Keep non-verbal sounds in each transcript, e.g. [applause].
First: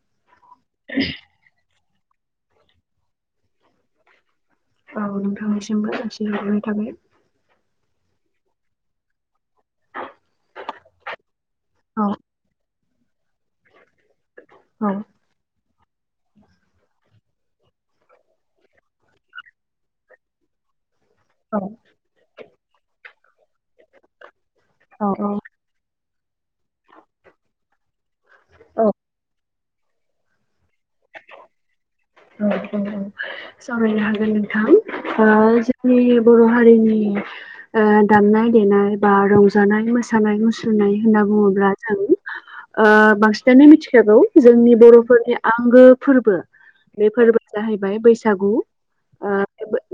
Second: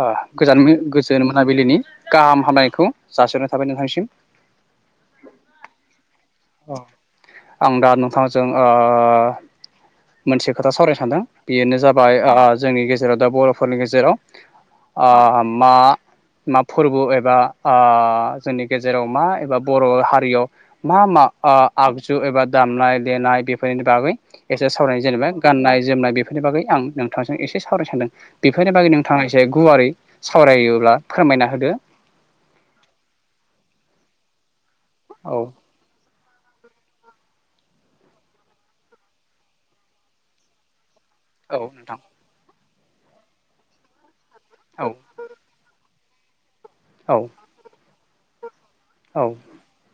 ओ गोजान गोजोन मोनाबिलिनि गाहाम हामायखौ जाासनाय थाबाय नोंथांनिसिम औ नोंथांनिसिमबो सानससेहरनाय थाबाय आं दा नोंथांजों ओ मोनसे खोथा सावरायनो सानदों बेनो औ जाबाय ओ जोंनि गेजेराव दा बर'फोरनि गेजेराव औ ओ मा मा फोरबो एबा ओ जोंनि गेजेराव मा एबा बर' हारियाव मा मा ओ औ आगजु एबा दामनाय देनाय बेफोरनि बागै सावरायनाय जेनेबा औ गाननाय जोमनाय बेफोरनि बागै आं नोंथांजों एसे सावरायनो सानदों बेफोरनि औ बागै नोंथाङा [unintelligible] गुवारै सावरायोब्ला फोरमायना होदो औ औ औ सावरायनो हागोन नोंथां ओ औ जोंनि बर' हारिनि ओ दामनाय देनाय बा रंजानाय मोसानाय मुसुरनाय होनना औ बुङोब्ला नोंथां जों ओ बांसिनानो मिथिखागौ जोंनि औ बर'फोरनि आंगो फोरबो बे औ फोरबोआ जाहैबाय बैसागु औ ओ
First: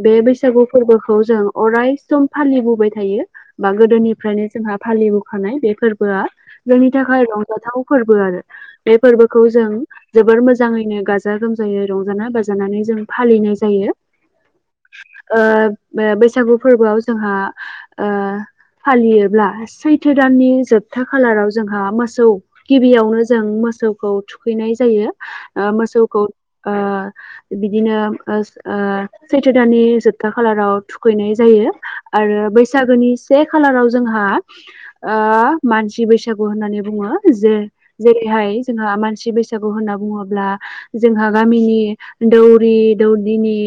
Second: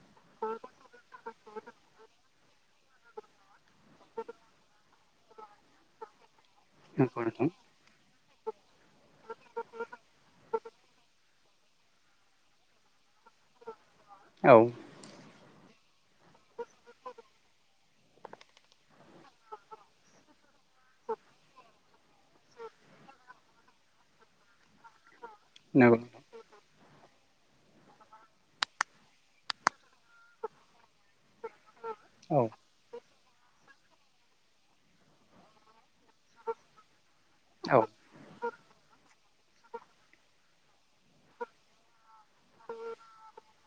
बे बैसागु फोरबोखौ जों अरायसम फालिबोबाय थायो बा गोदोनिफ्रायनो जोंहा फालिबोखानाय बे फोरबोआ जोंनि नंगौ थाखाय नोंथां रंजाथाव फोरबो आरो बे फोरबोखौ जों जोबोर मोजांङैनो गाजा गोमा जायो रंजानाय बाजानानै जों फालिनाय जायो औ ओ बैसागु फोरबोआव जोंहा ओ फालियोब्ला सैथो दाननि जोबथा खालाराव जोंहा मोसौ गिबियावनो जों मोसौखौ थुखैनाय जायो ओ नंगौ मोसौखौ ओ बिदिनो ओ सैथो दाननि जोबथा खालाराव थुखैनाय जायो औ आरो बैसागोनि से खालाराव जोंहा ओ मानसि बैसागु होननानै बुङो जे औ जेरैहाय जोंहा मानसि बैसागु होनना बुंङोब्ला जोंहा गामिनि दौरि दौदिनि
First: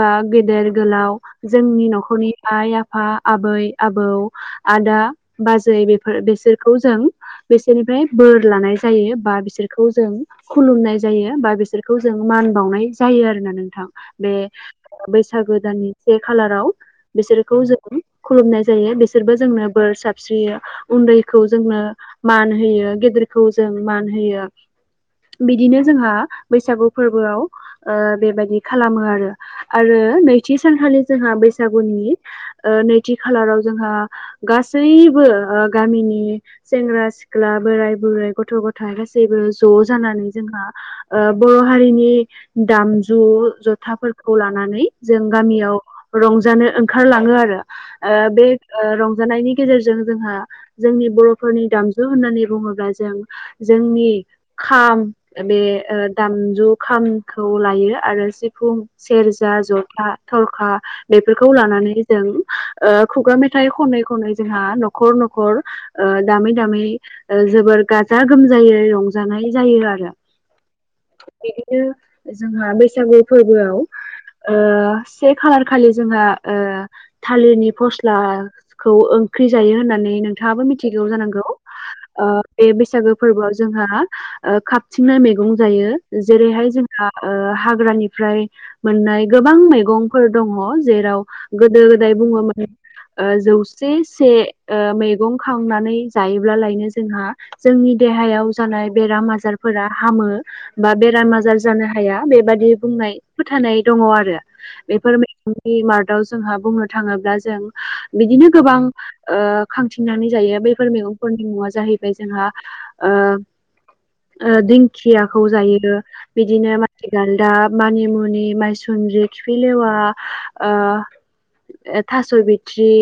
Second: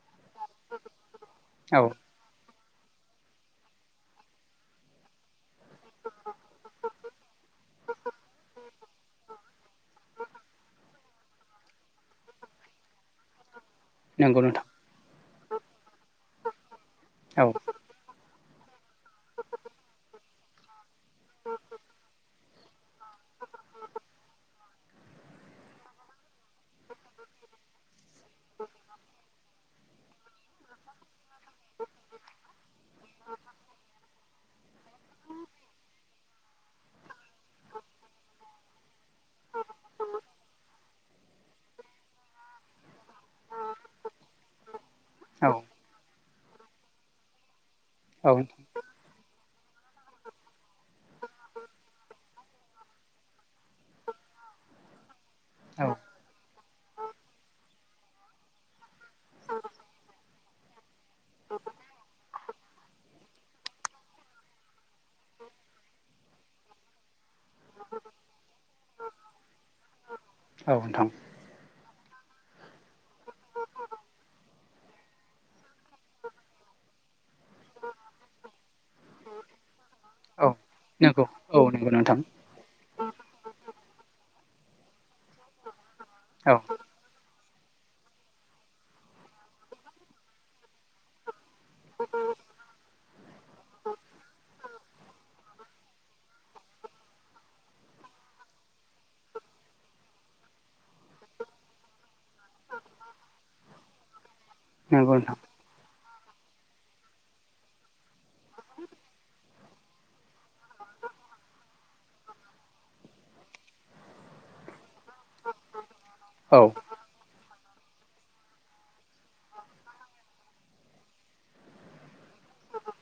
बा गेदेर गोलाव औ जोंनि न'खरनि आइ आफा आबै आबौ आदा बाजै बेफोर बेसोरखौ जों बिसोरनिफ्राय बोर लानाय जायो बा बिसोरखौ जों खुलुमनाय जायो बा बिसोर खौ जों मान बावनाय जायो आरोोना नोंथां बे नंगौ नोंथां बैसागो दाननि से खालाराव औ बिसोरखौ जों खुलुमनाय जायो बिसोरबो जोंनो बोर सारस्रियो उन्दैखौ जोंनो मान होयो गेदेरखौ जों मान होयो बिदिनो जोंहा बैसागु फोरबोआव ओ बेबायदि खालामो आरो आरो नैथि सानखालि जोंहा बैसागुनि ओ नैथि खालाराव जोंहा गास गासैबो ओ गामिनि सेंग्रा सिख्ला बोराय बुरै गथ' गथाय गासैबो ज' जानानै जोंहा ओ बर' हारिनि दामजु जथाफोरखौ लानानै जों औ गामियाव रंजानो ओंखारलाङो आरो ओ औ बे ओ रंजानायनि गेजेरजों जोंहा जोंनि बर'फोरनि दामजु होननानै बुङोब्ला जों जोंनि खाम ओ बे औ ओ दामजु खामखौ लायो आरो सिफुं सेरजा जथा थरखा बेफोरखौ लानानै जों ओ खुगा मेथाइ खनै खनै जोंहा न'खर न'खर ओ दामै दामै ओ जोबोर गाजा गोमजायै रंजानाय जायो आरो। औ नोंथां। ओ जोंहा बैसागु फोरबोआव ओ से खालार खालि जोंहा ओ थालिरनि फस्लाखौ ओंख्रि जायो होननानै औ नोंथाङ मिथिगौ‌ नंगौ जानांगौ औ नंगौ नोंथां ओ बे बैसागो फोरबोआव। जोंहा ओ खाबथिंनाय मैगं जायो, औ जेरैहाय जोंहा ओ हाग्रानिफ्राय मोननाय गोबां मैगंफोर दङ जेराव गोदो गोदाय। बुङा मानो ओ जौसे से ओ मैगं खांनानै जायोब्लालायनो जोंहा जोंनि देहायाव जानाय बेराम आजारफोरा हामो। बा बेराम आजार जानो हाया बेबादि बुंनाय फोथायनाय दङ आरो नंगौ बेफोरबाय नोंथां गिमार्टआव जोंहा बुंनो थाङोब्ला जों बिदिनो गोबां ओ खांथिंनानै जायो। बेयो बैफोर मैगंफोरनि मुङा जाहैबाय जोंहा ओ ओ दिंखि खियाखौ जायोदो औ बिदिनो माथि गालदाब मानिमुनि माइसुनद्रि खिफिलेवा‌ ओ ए थास' बिथ्रि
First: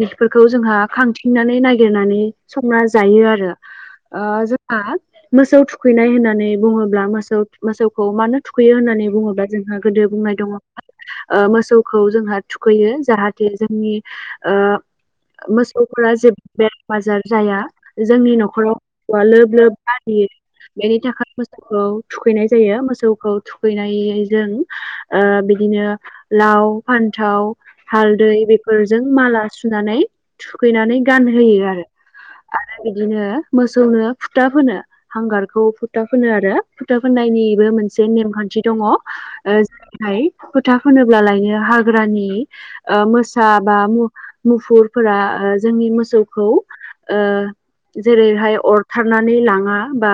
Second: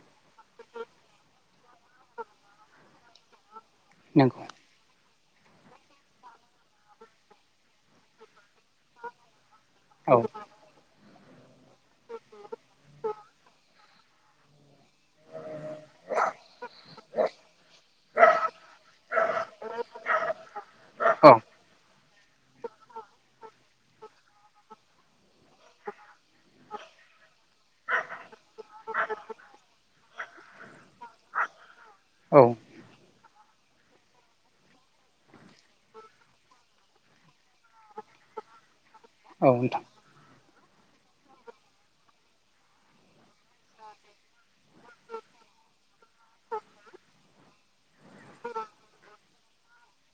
बेफोरखौ जोंहा खांथिंनानै नागिरनानै संना जायो आरो। ओ नंगौ जोंहा मोसौ थुख थुखैनाय होननानै बुङोब्ला मोसौ मोसौखौ मानो थुखैयो होननानै बुङोब्ला जोंहा गोदो औ बुंनाय दङ। ओ मोसौखौ जोंहा थुखैयो जाहाथे जोंनि ओ मोसौफोरा जेबो बेमार आजार जाया जोंनि न'खराव मोसौआ लोब लोब बारियो बेनि औ थाखाय मोसौखौ थुखैनाय जायो, मोसौखौ थुखैनाय जों ओ बिदिनो लाव फान्थाव हालदै बेफोरजों माला सुनानै थुखैनानै गानहोयो आरो औ आरो बिदिनो मोसौनो फुथा फोनो। हांगारखौ फुथा फोनो आरो फुथा फोननायनिबो मोनसे नेमखान्थि दङ। ओ नोंथां जोंनिहाय फोथा फोनोबालायनो हाग्रानि ओ मोसा बा मु मुफुरफोरा ओ जोंनि मोसौखौ ओ जेरैहाय अरथारनानै लाङा बा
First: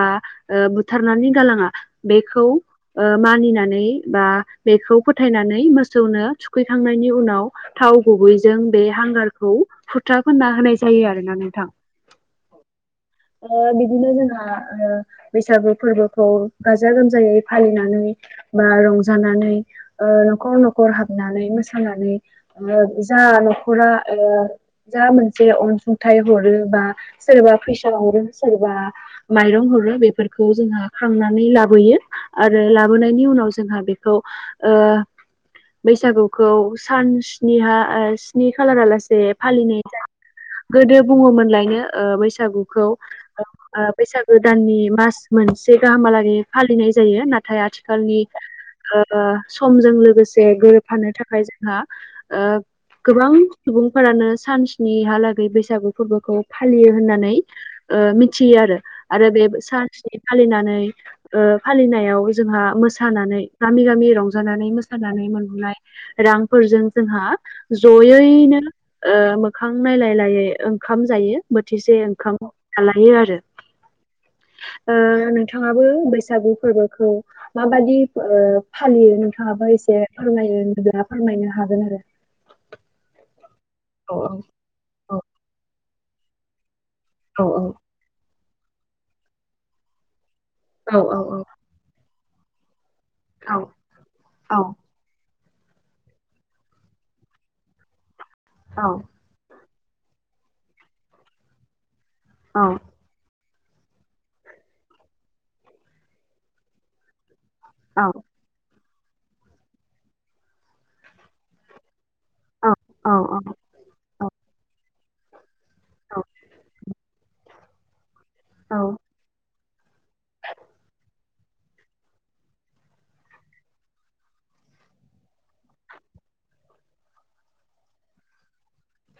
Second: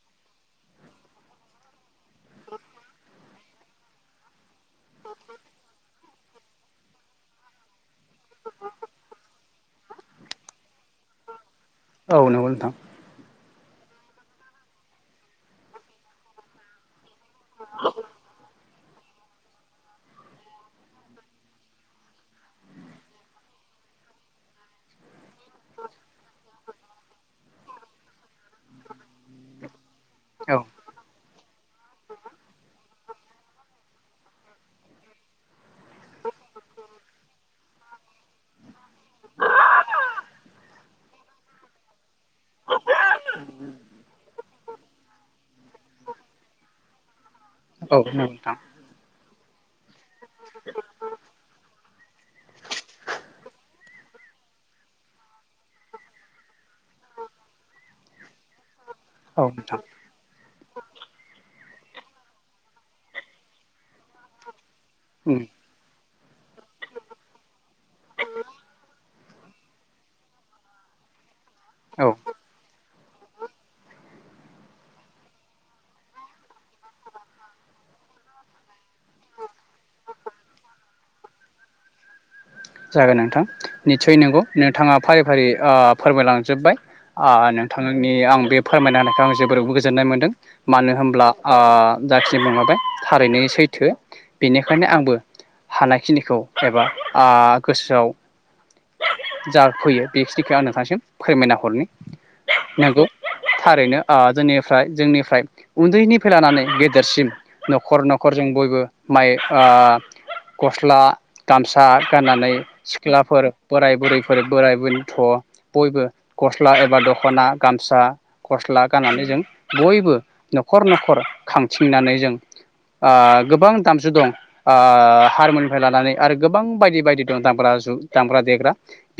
ओ बुथारनानै गालाङा बेखौ ओ मानिनानै बा बे बेखौ फोथायनानै मोसौनो थुखैखांनायनि उनाव थाव गुबैजों बे हांगारखौ फोथा फुनना होनाय जायो आरोना नोंथां। औ नंगौ नोंथां। अ बिदिनो जोंना ओ बैसागु फोरबोखौ गाजा गोमजायै फालिनानै बा रंजानानै ओ न'खर न'खर हाबनानै मोसानानै ओ जा न'खरा एबा जा मोनसे अनसुंथाइ हरो बा सोरबा फैसा हरो सोरबा माइरं हरो बेफोरखौ औ जोंहा खांनानै लाबोयो, आरो लाबोनायनि उनाव जोंहा बेखौ ओ बैसागुखौ सान स्निहा स्नि खालारालासे फालिनाय जा गोदो बुङोमोनलायनो ओ बैसागुखौ ओ बैसागो दाननि मास मोनसे गाहामलागै फालिनाय जायो नाथ नाथाय औ नंगौ आथिखालनि नोंथां ओ समजों लोगोसे गोरोबफानो थाखाय जोंहा ओ गोबां सुबुंफोरानो सानस्निहालागै बैसागु फोरबोखौ फालियो होननानै। ओ मिथियो आरो आरो औ बे सानस्नि फालिनानै ओ फालिनायाव जोंहा मोसानानै गामि गामि रंजानानै मोसानानै। नोंथां मोननाय रांफोरजों जोंहा ज'यैनो ओ मोखां नायलायलाय। से ओंखाम जायो बोथिसे औ ओंखाम जालायो आरो। [unintelligible] ओ नोंथाङाबो बैसागु फोरबोखौ माबादि ओ फालियो नोंथाङा? आबो एसे फोरमायनो [unintelligible] ब्ला फोरमायनो हागोन आरो। जागोन नोंथां निस्सय नंगौ नोंथाङा फारि फारि ओ फोरमायलांजोब्बाय आ नोंथांनि आं बे फोरमायनो होनायखौ आं जोबोरबो गोजोननाय मोनदों मानो होनब्ला आ [unintelligible] बो थारैनो सैथो बेनिखायनो आंबो हानायखिनिखौ एबा आ गोसोआव औ जा फैयो बेखिनिखौ आं नोंथांसिम फोरमायना हरनि नंगौ थारैनो ओ जोंनिफ्राय जोंनिफ्राय उन्दैनिफ्राय लानानै गेदेरसिम न'खर न'खर जों बयबो माइ गस्ला गामसा गाननानै सिख्लाफोर बोराय बुरैफोर बोराय बेन्थ' बयबो गस्ला एबा दख'ना गामसा गस्ला गाननानै जों बयबो न'खर न'खर खांथिंनानै जों ओ गोबां दामजु दं ओ हारमुनिनिफ्राय लानानै आरो गोबां बायदि बायदि दं दामग्रा जु दामग्रा देग्रा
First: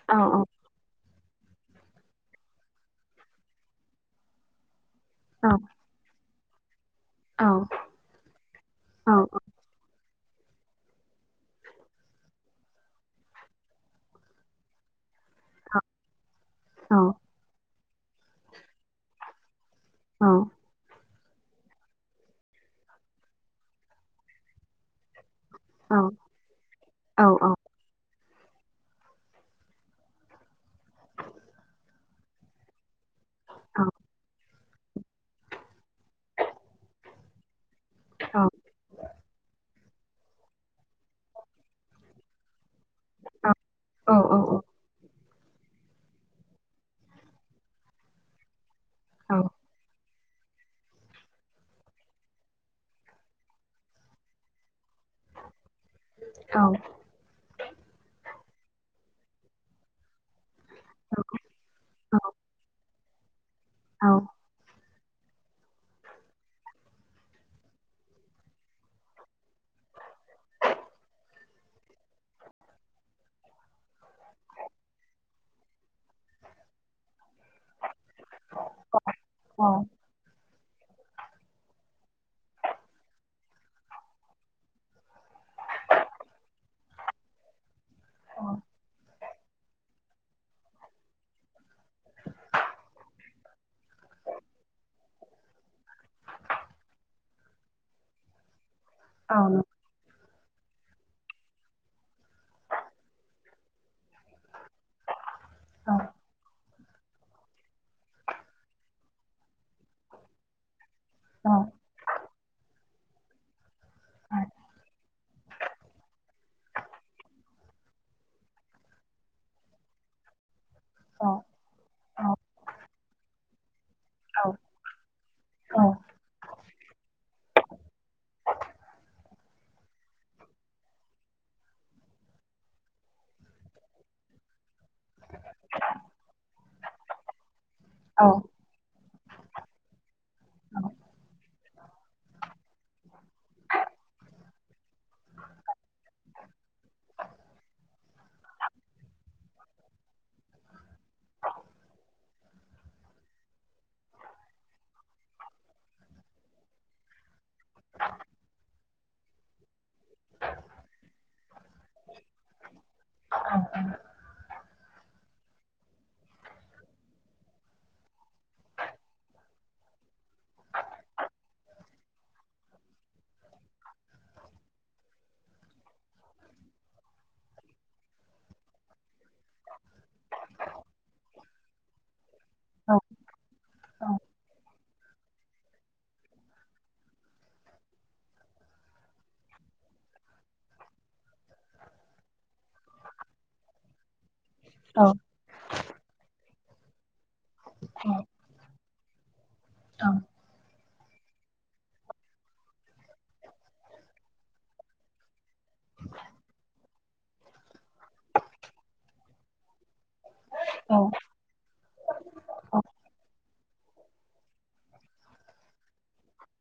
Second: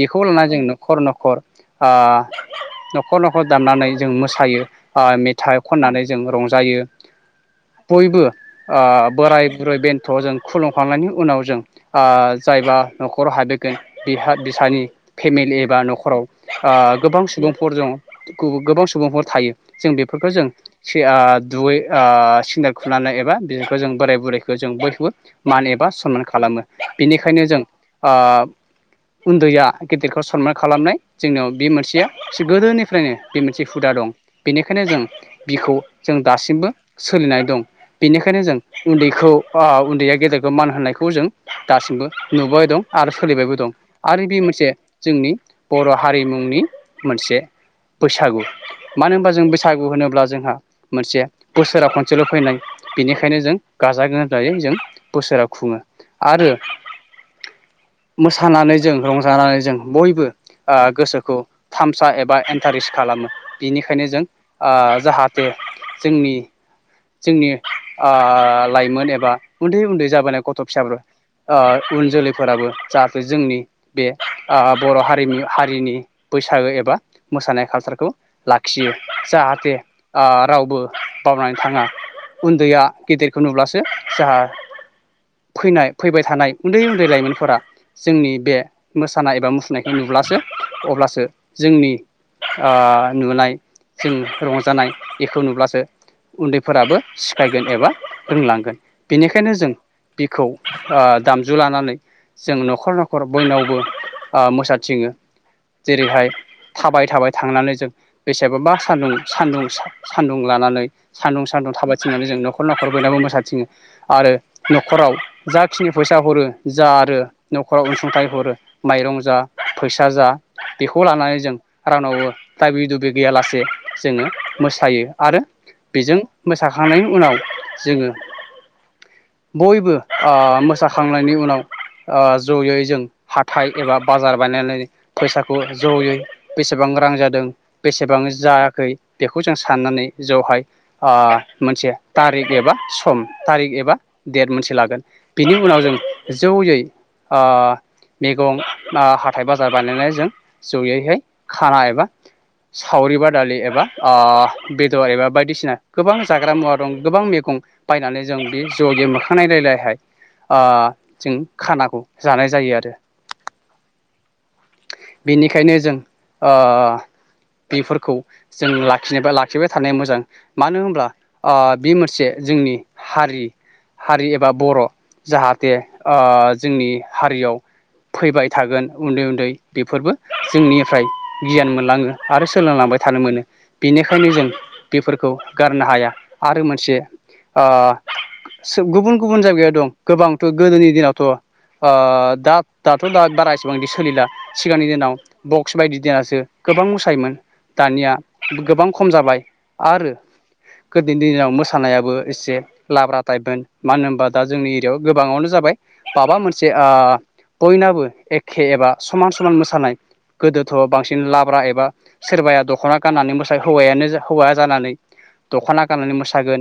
बेखौ लानानै जों न'खर न'ख खर ओ न'खर न'खर दामनानै जों मोसायो ओ मेथाइ खननानै जों रंजायो बयबो ओ बोराय बुरै बेन न्थ' जों खुलुमखांनायनि उनाव जों ओ‌ जायबा न'खराव हाबैगोन बिहा बिसानि फेमिलि एबा न'खराव ओ गोबां सुबुंफोर दं गुब गोबां सुबुंफोर थायो जों बेफोरखौ जों सिगां दुगै ओ सिन्देल खुनानै एबा बेखौ जों बोराय बुरैखौ जों बयखौबो मान एबा सनमान खालामो बिनिखायनो जों ओ उन्दैया गेदिरखौ सनमान खालामनाय जोंनियाव बे मोनसेया इसे गोदोनिफ्रायनो बे मोनसे हुदा दं बेनिखायनो जों बिखौ जों दासिमबो सोलिनानै दं बेनिखायनो जों उन्दैखौ उन्दैया गेदेरखौ मान होनायखौ जों दासिमबो नुबाय दं आरो सोलिबायबो दं आरो बे मोनसे जोंनि बर' हारि मुंनि मोनसे बैसागु मानो होनबा जों बैसागु होनोब्ला जोंहा मोनसेया बोसोरा खनसेल' फैनाय बेनिखायनो जों गाजा गोमजायै जों बोस सोराव खुङो आरो मोसानानै जों रंजानानै जों बयबो ओ गोसोखौ थामसा एबा एन्टारेस्ट खालामो बिनिखायनो जों ओ जाहाथे जोंनि जोंनि ओ लाइमोन एबा उन्दै उन्दै जाबोनाय गथ' फिसाफोर ओ उन जोलैफोराबो जा बे जोंनि बे ओ बर' हारिमु हारिनि बैसागो एबा मोसानाय कालसारखौ लाखियो जाहाथे ओ रावबो बावनानै थाङा उन्दैया गेदेरखौ नुब्लासो जाहा फैनाय फैबाय थानाय उन्दै उन्दै लाइमोनफोरा जोंनि बे मोसानाय एबा मुसुरनायखौ नुब्लासो अब्लासो जोंनि ओ नुनाय जों रंजानाय बेखौ नुब्लासो उन्दैफोराबो सिखायगोन एबा रोंलांगोन बेनिखायनो जों बिखौ ओ दामजु लानानै जों न'खर न'खर न'खर बयनावबो ओ मोसाथिङो जेरैहाय थाबाय थाबाय थांनानै जों बेसेबा सान्दुं सान्दुं सान्दुं लानानै सान्दुं सान्दुं थाबायथिंनानै जों न'खर न'खर नाबो मोसाथिङो आरो न'खराव जाखिनि फैसा हरो जा आरो न'खराव अनसुंथाइ हरो माइरं जा फैसा जा बेखौ लानानै जों राननावो दाबि दुबि गैयालासे जोङो मोसायो आरो बेजों मोसाखांनायनि उनाव जोङो बयबो ओ मोसाखांनायनि उनाव ओ ज'यै जों हाथाय एबा बाजार बायनानै फैसाखौ ज'यै बेसेबां रां रां जादों बेसेबां जायाखै बेखौ जों साननानै ज'हाय ओ मोनसे तारिक एबा सम थारिख एबा देट मोनसे लागोन बिनि उनाव जों ज'यै ओ मैगं ओ हाथाय बाजार बानायनाय जों ज'यैहाय खाना एबा सावरि बादालि एबा ओ बे दर एबा बायदिसिना गोबां जाग्रा मुवा दं गोबां मैगं बायनानै जों बे ज'यै मो खां नायलायलायहाय ओ जों खाना जानाय जायो आरो बेनिखायनो जों ओ बेफोरखौ जों लाखिनो बा लाखिबाय थानाया मोजां मानो होनब्ला ओ बे मोनसे जोंनि हारि हारि एबा बर' जाहाथे ओ जोंनि हारियाव फैबाय थागोन उन्दै उन्दै बेफोरबो जोंनिफ्राय गियान मोनलाङो आरो सोलोंलांबाय थानो मोनो। बेनिखायनो जों बेफोरखौ गारनो हाया आरो मोनसे ओ सो गुबुन गुबुन जायगायाव दं गोबांथ' गोदोनि दिनावथ' ओ दा दाथ' दा बारा एसेबांदि सोलिला सिगांनि दिनाव बक्स बायदि दोननासो गोबां मोसायोमोन दानिया गोबां खम जाबाय आरो गोदोनि दिनाव मोसानायाबो एसे लाब्रा टाइपमोन मानो होनबा दा जोंनि एरियायाव गोबाङावनो जाबाय माबा मोनसे ओ बयनाबो एखे एबा समान समान मोसानाय गोदोथ' बांसिन लाब्रा एबा सोरबाया दख'ना गाननानै मोसायो हौवायानो जा हौवा जानानै दख'ना गाननानै मोसागोन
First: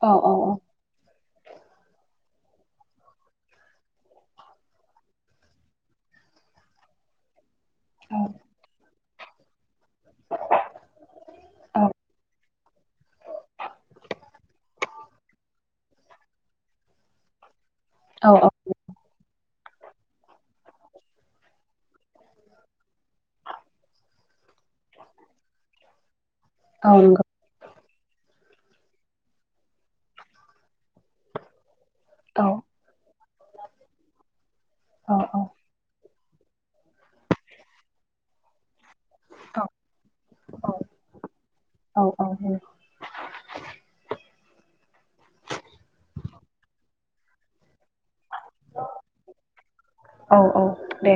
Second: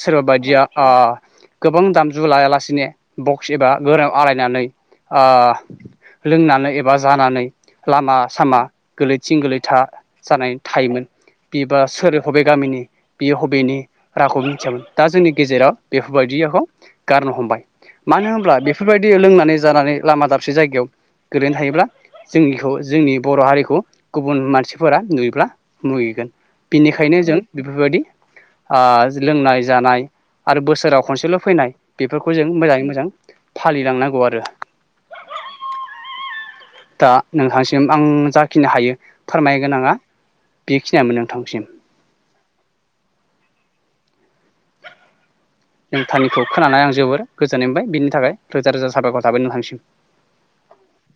सोरबा बायदिया ओ गोबां दामजु लायालासिनो बक्स एबा गोरायाव आलायनानै ओ लोंनानै एबा जानानै लामा सामा गोलैथिं गोलैथा जानानै थायोमोन। बिबा सोर हबे गामिनि बियो हबेनि रावखौबो मिथियामोन दा जोंनि गेजेराव बेफोरबायदि योखौ गारनो हमबाय औ मानो औ होनब्ला बेफोरबायदि लोंनानै जानानै लामा दाबसे जायगायाव गोलैना थायोब्ला जोंनिखौ जोंनि बर' हारिखौ गुबुन मानसिफोरा नुयोब्ला मुगैगोन। औ बिनिखायनो नंगौ जों बेफोरबायदि ओ लोंनाय जानाय आरो बोसोराव खनसेल' फैनाय बेफोरखौ जों मोजाङै मोजां जों फालिलांनांगौ आरो औ औ दा नोंथांसिम आं जाखिनि हायो औ फोरमायगोनाङा बेखिनियामोन नोंथांसिम औ [inaudible] नोंथांनिखौ खोनाना आं जोबोर गोजोननाय मोनबाय बिनि थाखाय रोजा रोजा साबायखर नोंथांनिसिम। औ औ दे